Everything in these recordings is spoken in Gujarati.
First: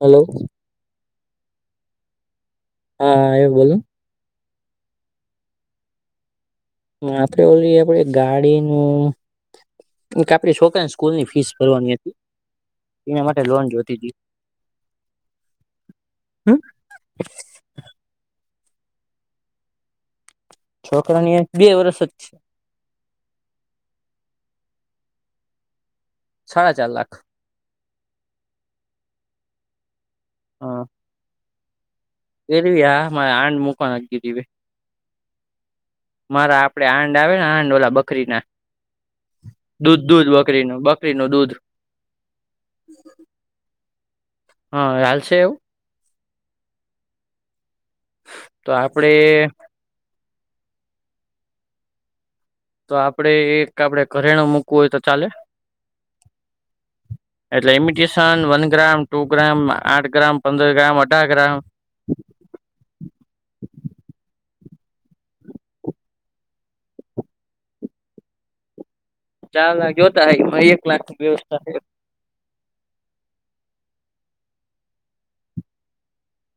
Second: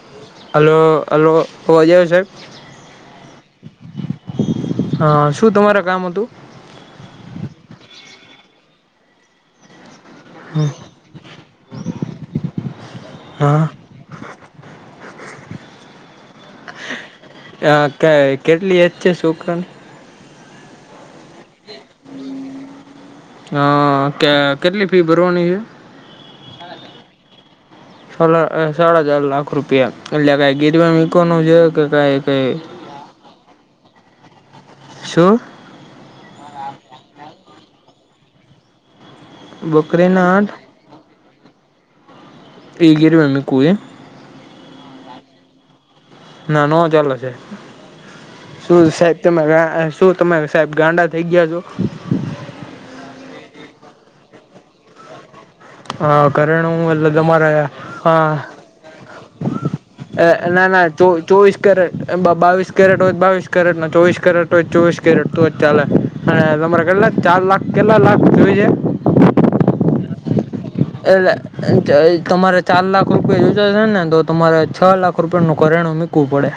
હલો. હલો, હલો અવાજ આવે છે? હા, આયુ બોલોને? હા, શું તમારે કામ હતું? હાથે ઓલી આપણે ગાડીનું. કે આપણી છોકરાને સ્કૂલની ફીસ ભરવાની હતી, એના માટે હા લોન જોયતી હતી. હમ્મ. કેટલી એજ છે છોકરાની? છોકરાની એજ બે વર્ષ જ છે. હા ત્યાં કેટલી ફી ભરવાની છે? સાડા ચાર લાખ. સાડા ચાર લાખ રૂપિયા એટલે કઈ હા ગિરવી મુકવાનું છે કે કઈ કઈ એરવી આ મારે આંડ મકવાનું ગી શું? મારા આપણે આાંડ આવે ને આડ ઓલા, બકરીના બકરીના દૂધ આઠ બકરીનું બ નું દૂધ. એ ગીરવી મૂકવું એમ? હા, ચાલશે છે એવું? ના ના ચાલે, તો શું આપડે સાહેબ. શું તમે સાહેબ ગાંડા થઈ ગયા છો? તો આપડે એક આપડે ઘરેણું મૂકવું હોય તો ચાલે? હા કરણું એલ તમારે અમારા એટલે હા. Imitation one gram two gram આઠ ગ્રામ ના પંદર ના ગ્રામ અઢાર ગ્રામ ચોવીસ કેરેટ. એ બાવીસ કેરેટ હોય બાવીસ કેરેટ ચોવીસ કેરેટ હોય ચોવીસ કેરેટ તો જ ચાલે. અને તમારે કેટલા ચાર લાખ કેટલા લાખ જોય છે? ચાલ લાગ્યોતા હ. એટલે તમારે ચાર લાખ રૂપિયા જશે ને તો તમારે છ લાખ રૂપિયાનું ણું મૂકવું પડે.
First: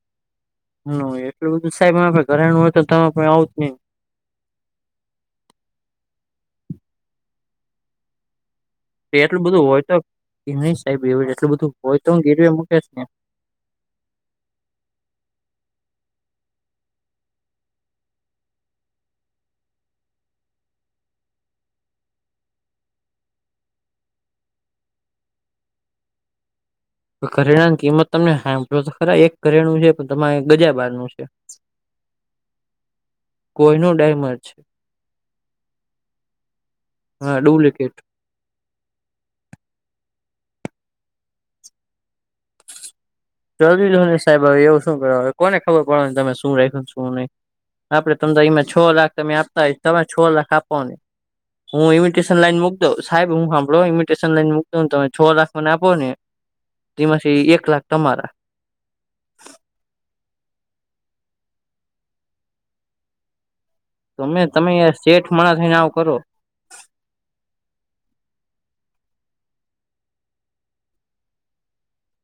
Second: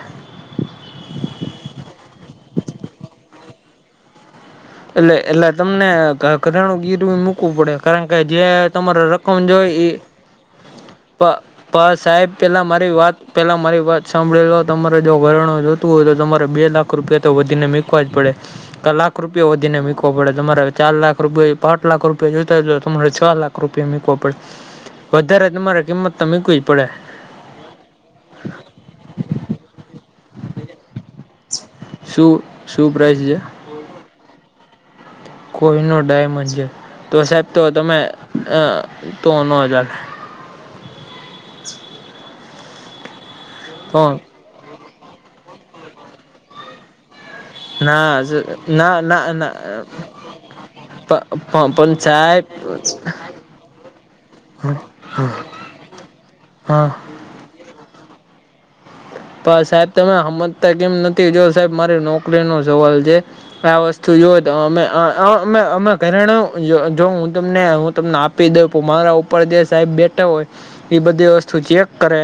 હ એટલું બધું સાહેબ આપે ઘરેણું હોય તો તમારા પાસે આવું જ નઈ. એટલે એટલે તમને ઘરેણું ગીરવે મૂકવું પડે કારણ કે જે તમારે એટલું રકમ બધું જોઈ હોય ઈ, તો નહી સાહેબ એવું એટલું બધું હોય તો હું સાહેબ ગીરવે પેલા મૂકેશ મારી ને વાત પેલા મારી વાત સાંભળેલો તમારે જો વરણું જોતું હોય તો તમારે બે લાખ રૂપિયા તો વધીને મૂકવા જ પડે. લાખ રૂપી રૂપિયા વધીને મુકવો પડે તમારે ચાર લાખ રૂપિયા પાંચ લાખ રૂપિયા જોતા હોય તો તમારે છ લાખ રૂપિયા મુકવો પડે. વધારે તમારે કિંમત તો મૂકવી જ પડે. ઘરેણા ની કિંમત તમને સાંભળો તો ખરા એક કરેણું છે પણ તમારે ગજા બાર નનું છે. શું શું પ્રાઈઝ છે? કોઈ ન ડેમર છે. કોઈ ન ડાયમંડ છે, તો હા સાહેબ તો ડુપ્લિકેટ તમે તો નજ. જરૂરી જો તો સાહેબ એવું શું કરવા કોને ખબર પડવા તમે શું રાખ્યું શું નહી. આપડે ના તમને અમાં છ ના લાખ ના તમે ના આપતા હોય તમે છ લાખ આપાનુ. હું પણ ઇમિટેશન સાહેબ લાઈન મૂક દઉ સાહેબ હું સાંભળો ઇમિટેશન લાઈન મક દઉ તમે છ લાખ મને આપ. બોને. હા. તેમાંથી એક લાખ તમારા. પણ સાહેબ તમે હમતતા કેમ નથી જો સાહેબ મારી નોકરી નો સવાલ છે, આ વસ્તુ તો જો હો તમે તો તમે અમા સેઠ માણસ થઈને અમાઅમે આવું કરો ઘરેનું જો હું તમને હું તમને આપી દઉં મારા ઉપર જે સાહેબ બેઠા હોય. એ બધી વસ્તુ ચેક કરે,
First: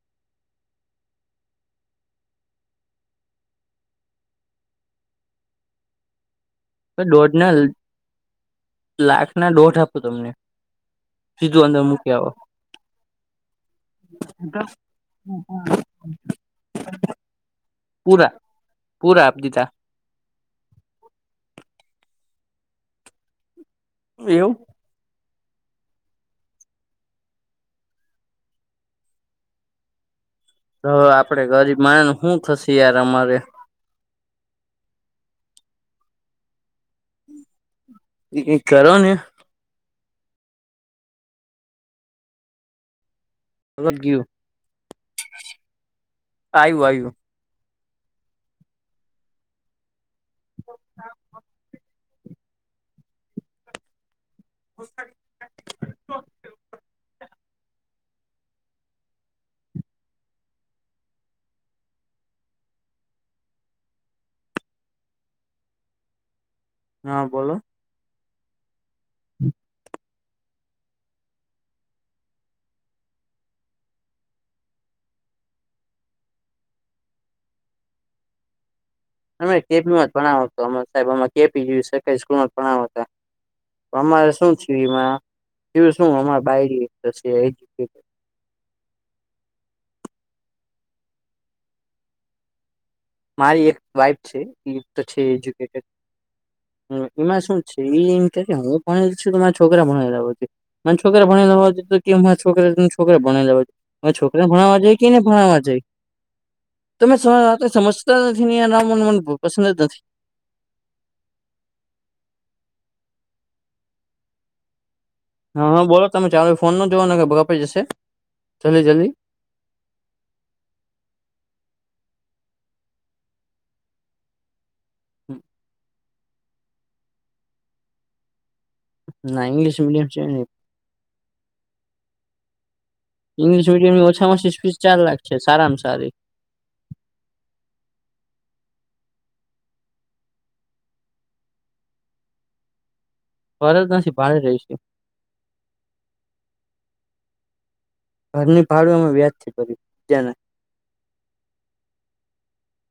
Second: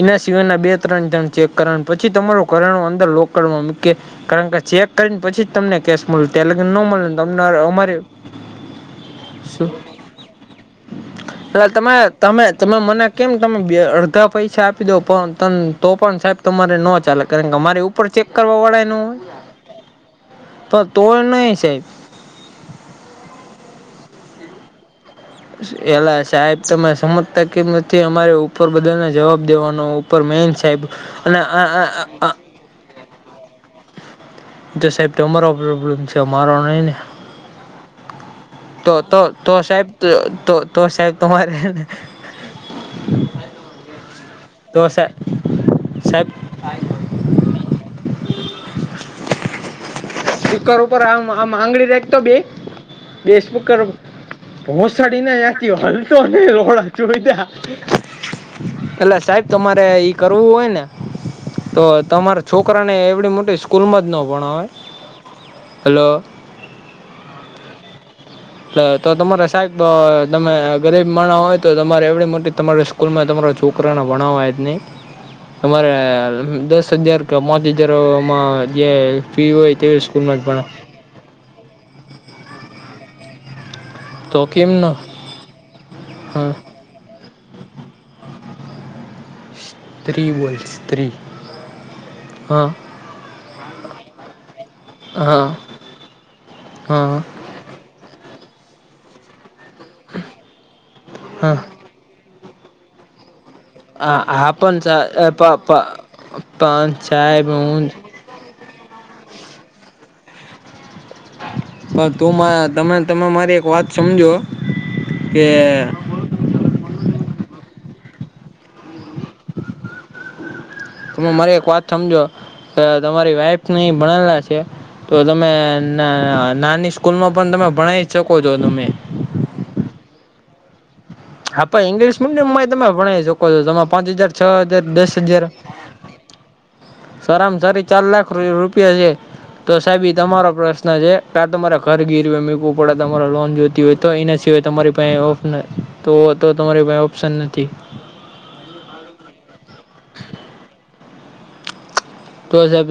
એના સિવાયના બે ત્રણ જણ ચેક કરવા પછી તમારું ઘરેણું અંદર લોકરમાં મૂકી, કારણ કે ચેક કરીને પછી જ તમને કેશ મળ તં લગને ન મળે દોઢ નેમને ના અમારે, લાખ ના શું? દોઢ આપો તમને સીધું એ અંદર તમે મૂકી આવો તમે તમે મને કેમ તમે અડધા પૈસા આપી દો પણ ત તો પણ સાહેબ તોરે ન ચાલે કારણ કે અમારે ઉપર ચેક પૂરા કરવા વળા ન હોય. પૂરા આપ દીધા તો તોડ ન સાહેબ. એવું? એલા સાહેબ તમે સમજતાકી નથી અમારે ઉપર બધાને જવાબ દેવાનો ઉપર મેન સાહેબ તોવે અને આપડે ગરીબ માણે ને શું થશે યાર અમારે. તો સાહેબ તમારો પ્રોબ્લેમ છે મારો નહી ને. તો કરો ને તો તો સાહેબ તો સાહેબ તમારે અગત ઘું [unintelligible] તો સાહે સાહેબ આવું આવ્યું. કુકર ઉપર આમ આમ આંગળી રેખતો બે, બેસ કુકર પોહસાડીનેચ હલ તો રોડા જોઈ [unintelligible] એટલે સાહેબ તમારે ઈ કરવું હોય ને. તો તમારા છોકરાને એવડી મોટી સ્કૂલમાં જ ન ભણાવાય. હલો. હા બોલો. તો તમારે સાબ તમે ગરીબ માણા હોય તો તમારે એવડી મોટી તમારા સ્કૂલ માં તમારા છોકરા ના ભણાવવાય જ નહી. અમારે દસ હજાર કે પાંચ હજાર એમાં જે ફી હોય તે સ્કૂલ માં જ ભણાવાય. સાહેબમાં કે પી સ્કૂલ માં ભણાવ હતા. અમારે તો શું કેમ થય ન એમાં, શું અ હા [unintelligible] સ્ત્રી બોલ્ સ્ત્રી હા. મારી એક વાઈફ છે છે હા એજુકે, હા એમાં શ છે એમ હું ભણેલી છું તો મારા છોકરા ભણેલા હો, મને છોકરા હા ભણેલા હો છોકરા છોકરે ભણ લેવા હ હા છોકરા હા ભણવા પણ જાય કે ન ભણવા જાય, પણ તોમે સાહેબ સમજ હું નથી એ મ મન બહુ પસંદ જ નથી. તું તમે તમે મારી એક વાત સમજો. કે હા હા બોલો તમે ચાલો ફોન ન જોવાને કે બગપડી જશે, જલ્દી જલ્દી. તમે મારી એક વાત સમજો, કે તમારી વાઈફ નહી ભણેલા છે, તો તમે ના નાની સ્કૂલ માં પણ તમે ભણાવ શકો છો તમે. ના ઇંગ્લીશ મિયમ શ આપ ઇંગ્લશ મડિયમમાં તમે ભણ છે. જોકો છો ઇંગ્લિશ તમે પાંચ મીડિયમની હજાર ઓછામાં છ ઓછી ફીસ હજાર ચાર દસ લાખ છે હજાર. સારામાં સારી સરામ સારી ચાર લાખ રૂપિયા છે. તો સાહેબ એ તમારો પ્રશ્ન છે ક્યા તમારે ઘર ગીરવે મીકુ ડા તમારા લોન જોતી ભારત હોય તો નથી ભાડે એના રહી સિવાય છે તમારી પા ઓફ તો તો તમારી ભાઈ ઓપ્શન નથી. ઘર ની ભાડું અમે વ્યાજ થી ભર્યું જ્યાને. તો સાહેબ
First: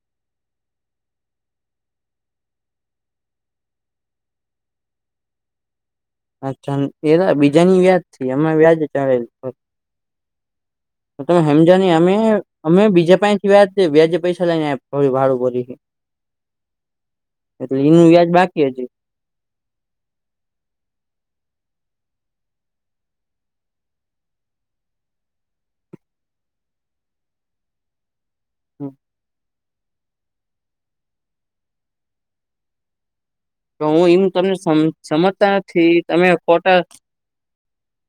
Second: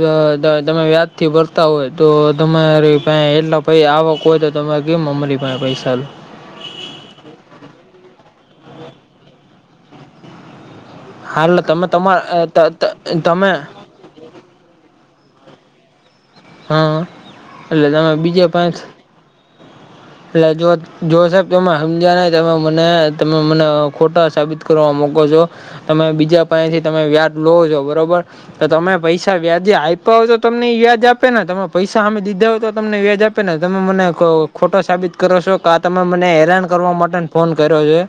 તમે વ્યાજથી ભરતા હોય તો તમારે એટલા ભાઈ આવો કો હોય તો તરે કેમ અમરી પા પૈસા અચ્છા એના બીજાની વ્યાજથી એમમાં વ્યાજ આવે તમે હાલ હેમજયોની અમે તમારા બીજા તમે પાહે વ્યાજે પૈસા લઈને આપ્યા ભાડું ભોરીને હા એટલે તમે એનું વ્યાજ બીજે બાકી પાંચ હતું એટલે જો જો સાહેબ તમે હમજ્યા નઈ તો મને તમે મને ખોટા સાબિત કરવા મુકો છો, તમે બીજા પાહેથી તમે વ્યાજ લો છો બરોબર તો તમે પૈસા વ્યાજે આપ્યા હો તો તમને વ્યાજ આપ આપેને તમે પૈસા હામે દીધા હોય તો તમને વ્યાજ આપે આપેને તમે તો મને હું એમ તમને ખોટો સમ સાબિત કરો સમજતા છો, કા તમે નથી મને હેરાન ખોટા કરવા માટે ફોન કર્યો છે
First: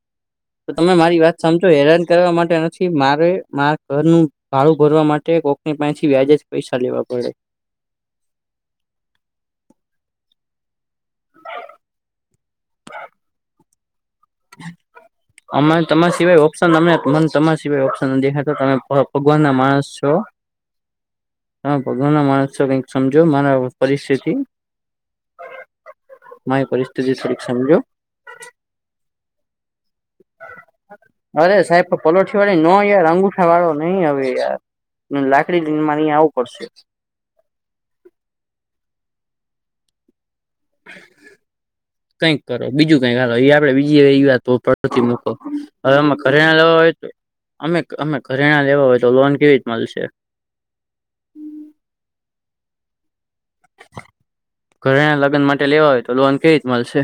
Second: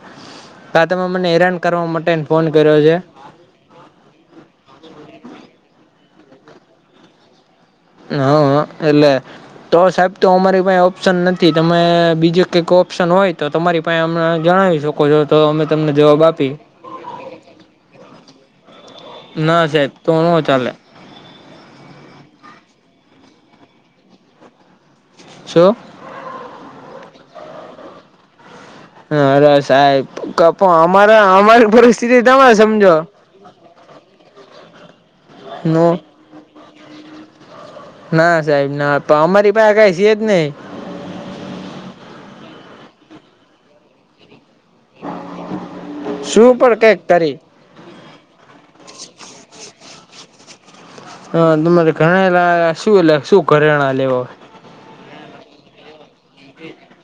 તો આ તમે મારી મને વાત સમજો હેરાન કરવા ફોન માટે કર્યો નથી, છે મારે મારા ઘરનું ભાળું ભરવા માટે કોકની પાથી વ્યાજ જ પૈસા લેવા પડે. હમ્મ, હા એલે તો સાહેબ તો અમારી પાહે ઓપ્શન નથી, તમે બીજું કંઈક ઓપ્શન હોય તો તમારી પાસે હમણાં અરે તમાર સિવાય ઓપ્શન, તમને મને તમારા સિવાય ઓપ્શન નથી દેખાતો તમે પણ ભગવાનના ના માણસ સાહેબ છો તો ન ચાલે તમે ભગવાનના માણસ છો, કઈક સમજો મારી પરિસ્થિતિ શું મારી પરિસ્થિતિ થોડીક સમજો હા, અરે સાહેબ કપો અમારા અમારી પરિસ્થિતિ તમે સમજો. આ વાળો નઈ અવે યાર, મારે લાકડી લઈને નો અહીં આવું પડશે. ના સાહેબ ના પણ અમારી પાસે કઈ છેજ નઈ કંઈક કરો, બીજું કઈક, આલો આપડે બીજી [unintelligible] નથી મૂકો એમાં ઘરેણા શું પણ લેવા કઈક હોય કરી અમે અમે ઘરેણા લેવા હોય, તો લોન કેવી રીત મળશે? અહ તમારે ઘરેણા [unintelligible] શું એટ શું ઘરેણા લેવા? ઘરેણા લગન માટે લેવા હોય તો લોન કેવી રીત મળશે?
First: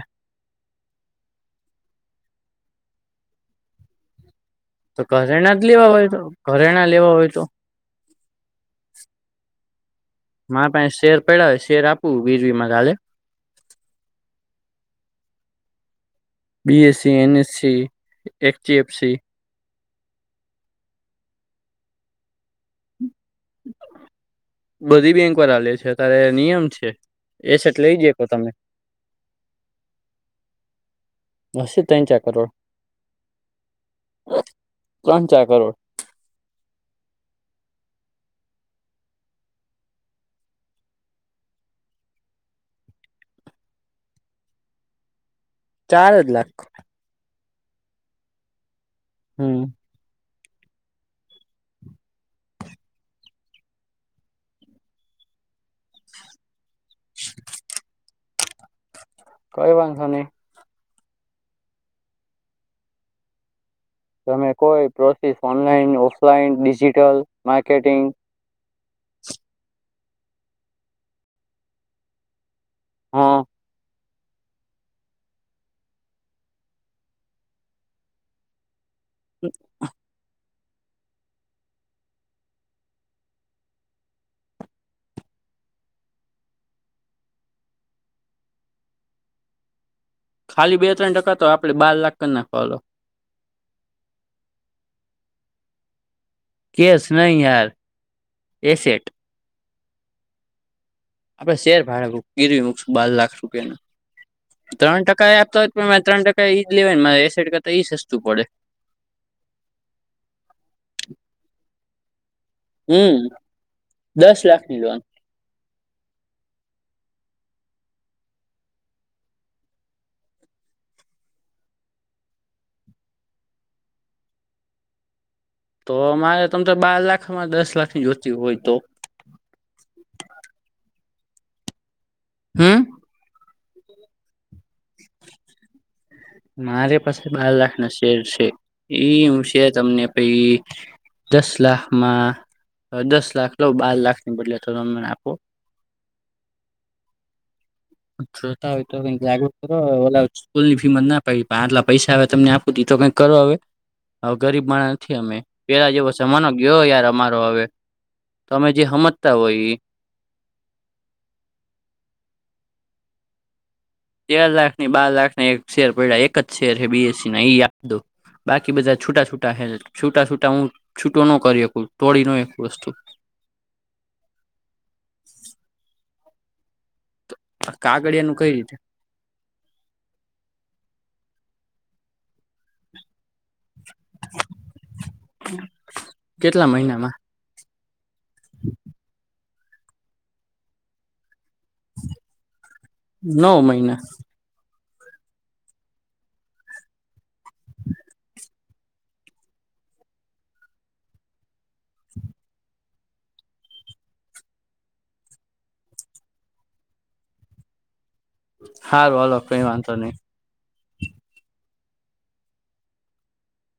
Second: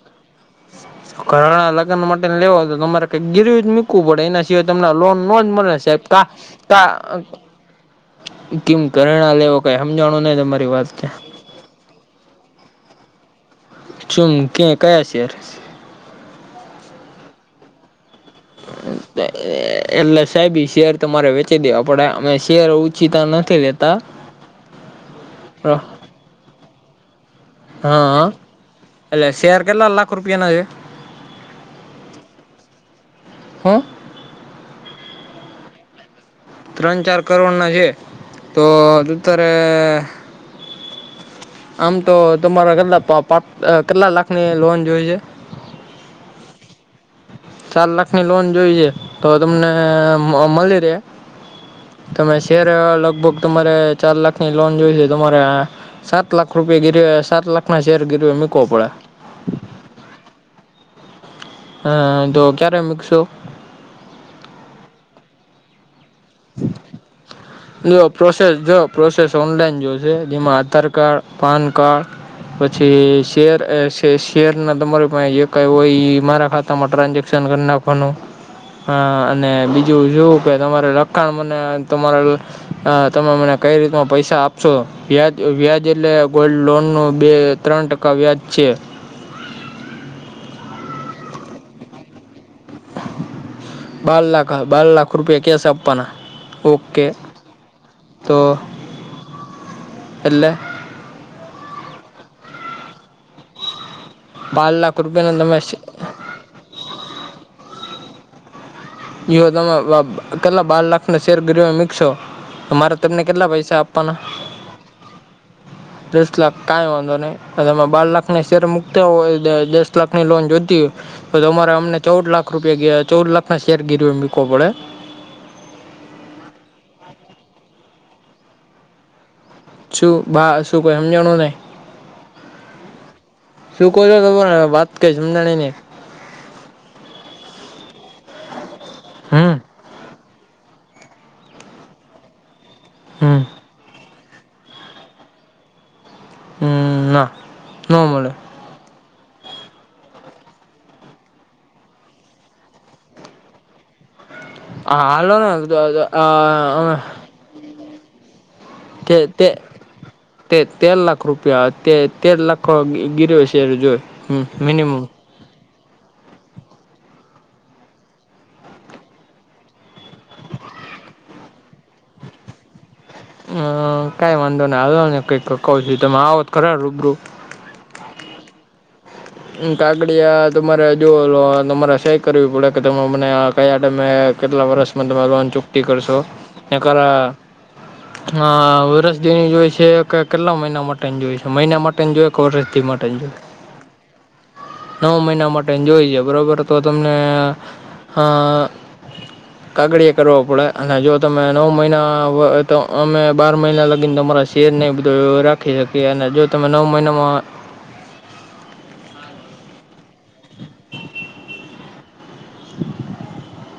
ઘરેણા લગ્ન માટે લેવા તો તમારે કઈક ગીરવી જ મૂકવું પડે એના સિવાઈ જયો તમને તો લોન ન જ ઘરેણા મળે લેવા સાહેબ હોય તો કા કા ઘરેણા લેવા હોય તો કેમ ઘરેણા લેવો કઈ હમજાનું નઈ મારા પાહે શેર પડ્યા, શેર આપું વીરવીમાં કાલે? શુંમ કે કયા share? B S C, N S C, H D F C એટલે સાહેબ ઈ શેર તમારે વેચી દેવા પડે, અમે શેર ઓછીતા નથી લેતા બધી બેંક વાર લે છે, ત્યારે નિયમ છે. એસેટ લઈ જકો હા, તમે એટલે શેર કેટલા લાખ રૂપિયાના એક? અસે ત્રણ ચાર કરોડ, હું ત્રણ ચાર કરોડ ત્રણ ચાર કરોડના છે, તો અત્યારે આમ તો તમારે કેટલા પા કેટલા લાખની લોન જોઈ છે? ચાર જ લાખ ચાર લાખની લોન જોઈએ, તો હમ તમને મળી રે તમે શેર લગભગ તમારે ચાર લાખની લોન જોઈ છે તમારે સાત લાખ રૂપિયા ગીરવી, સાત લાખના શેર ગીરવી મુકવો પડે કઈ વાંધો નઈ હા, તો ક્યારે મૂકશો? તમે કોઈ process online, offline, digital marketing જો પ્રોસેસ જો પ્રોસેસ ઓનલાઈન જોશે જેમાં આધાર કાર્ડ પાન કાર્ડ પછી હા શેર તે શેરના તમારી પાહે જે કાઈ હોય ઈ મારા ખાતામાં ટ્રાન્ઝેક્શન કર નાખવાનું હા અને બીજું જોવું કે તમારે [unintelligible] અને તમારા હ તમે મને કઈ રીતમાં પૈસા આપશો વ્યાજ વ્યાજ એટલે ગોલ્ડ લોનનું બે ત્રણ ટકા વ્યાજ છે. ખાલી બે-ત્રણ ટકા તો આપડે બાર લાખ કર નાખો હાલો. બાર લાખ બાર લાખ રૂપિયા કેશ છે આપવાના ઓકે કેશ નહી યાર તો એસેટ એટલે આપડે શેર [unintelligible] ગીરવી મૂકશું બાર લાખ રૂપિયાનું બાર લાખ ત્રણ ટકા એ રૂપિયાના આપતા હોય તમે પણ મારે ત્ર ટકા એઈજ લેવાય ને મારે એસેડ કરતા એઈ સસ્તું પડે જઓ તમે કેટલા બાર લાખના શેરગરીમાં મિકસો મારે હમ તમને કેટલા પૈસા આપવાના દસ લાખની લોન દસ લાખ કાઈ વાંધો નહી અને એમાં બાર લાખને શેર મુકતા હોય દસ લાખની લોન જોતી હોય તો અમારે અમને ચૌદ લાખ રૂપિયા ચૌદ લાખના શેર ગીરવી મૂકવો પડે. તો અમારે તમ તો બાર લાખમાં દસ લાખની જોતી હોય તો છું બા શું કોય હમજાણું નહી. હમ, શું કો છો તમાર વાત કઈ સમજાણી ની મારી પાસે બાર લાખના શેર છે ઈ હું હમ શે જમને પ દસ લાખમાં દસ હમ લાખ બાર લાખ ની બદલે તો તમને આપો હમ ના ન મળે જોતા હોય તો કંઈક [unintelligible] સ્કૂલ ફી મ ના પડી આટલા પૈસા આવે તમને આપું દી તો કંઈક કરો હવે હ ગરીબ માણા હા નથી હાલો અમે ને તો- પેલા તો, જેવો સમાનો આ, ગયો અમે યાર અમા તો હવે તમે જે તે હમજતા તે હોય ઈ તે તેર લાખ રૂપિયા તે તેર લાખ ગીર્યો શેર જોઈ તેાર લાખ ની બાર લાખ એક શેર પડ્યા એક જ શેર છે બીએસસી ના એ આપ દો બાકી બધા છૂટા છૂટા છે છૂટા છૂટા હું છૂટું ન કરી એક તોડી ન એક વસ્તુ અ કાઈ વાંધો ન [unintelligible] કઈક કવછું તમે આવો તો ખરા રૂબરૂ. કાગડીયા નુ કઈ રીતે કાગડીયા તમારે જોલો તમારે સઈ કરવી પડે કે તમે મને કયા ટાઈમે કેટલા વર્ષમાં તમે લોન ચુક્તિ કરશો કેટલા કે મહિનામાં ખરા વરષદીની જોય છે કે કેટલા મહિના માટે [unintelligible] જોય છે મહિના માટેન જોઈએ કે વરશથી માટે જોએ. નવ મહિના નવ મહિના માટે જોઈ છે બરાબર તો તમને અ [inaudible] કાગડીએ કરવા પડે અને જો તમે નવ મહિના તો અમે બાર મહિના લગીને તમારા શેર નહીં બધો રાખી શકીએ અને જો તમે નવ મહિનામાં, હારૂ હાલો કઈ વાંધો નહી. [inaudible] [inaudible] [inaudible]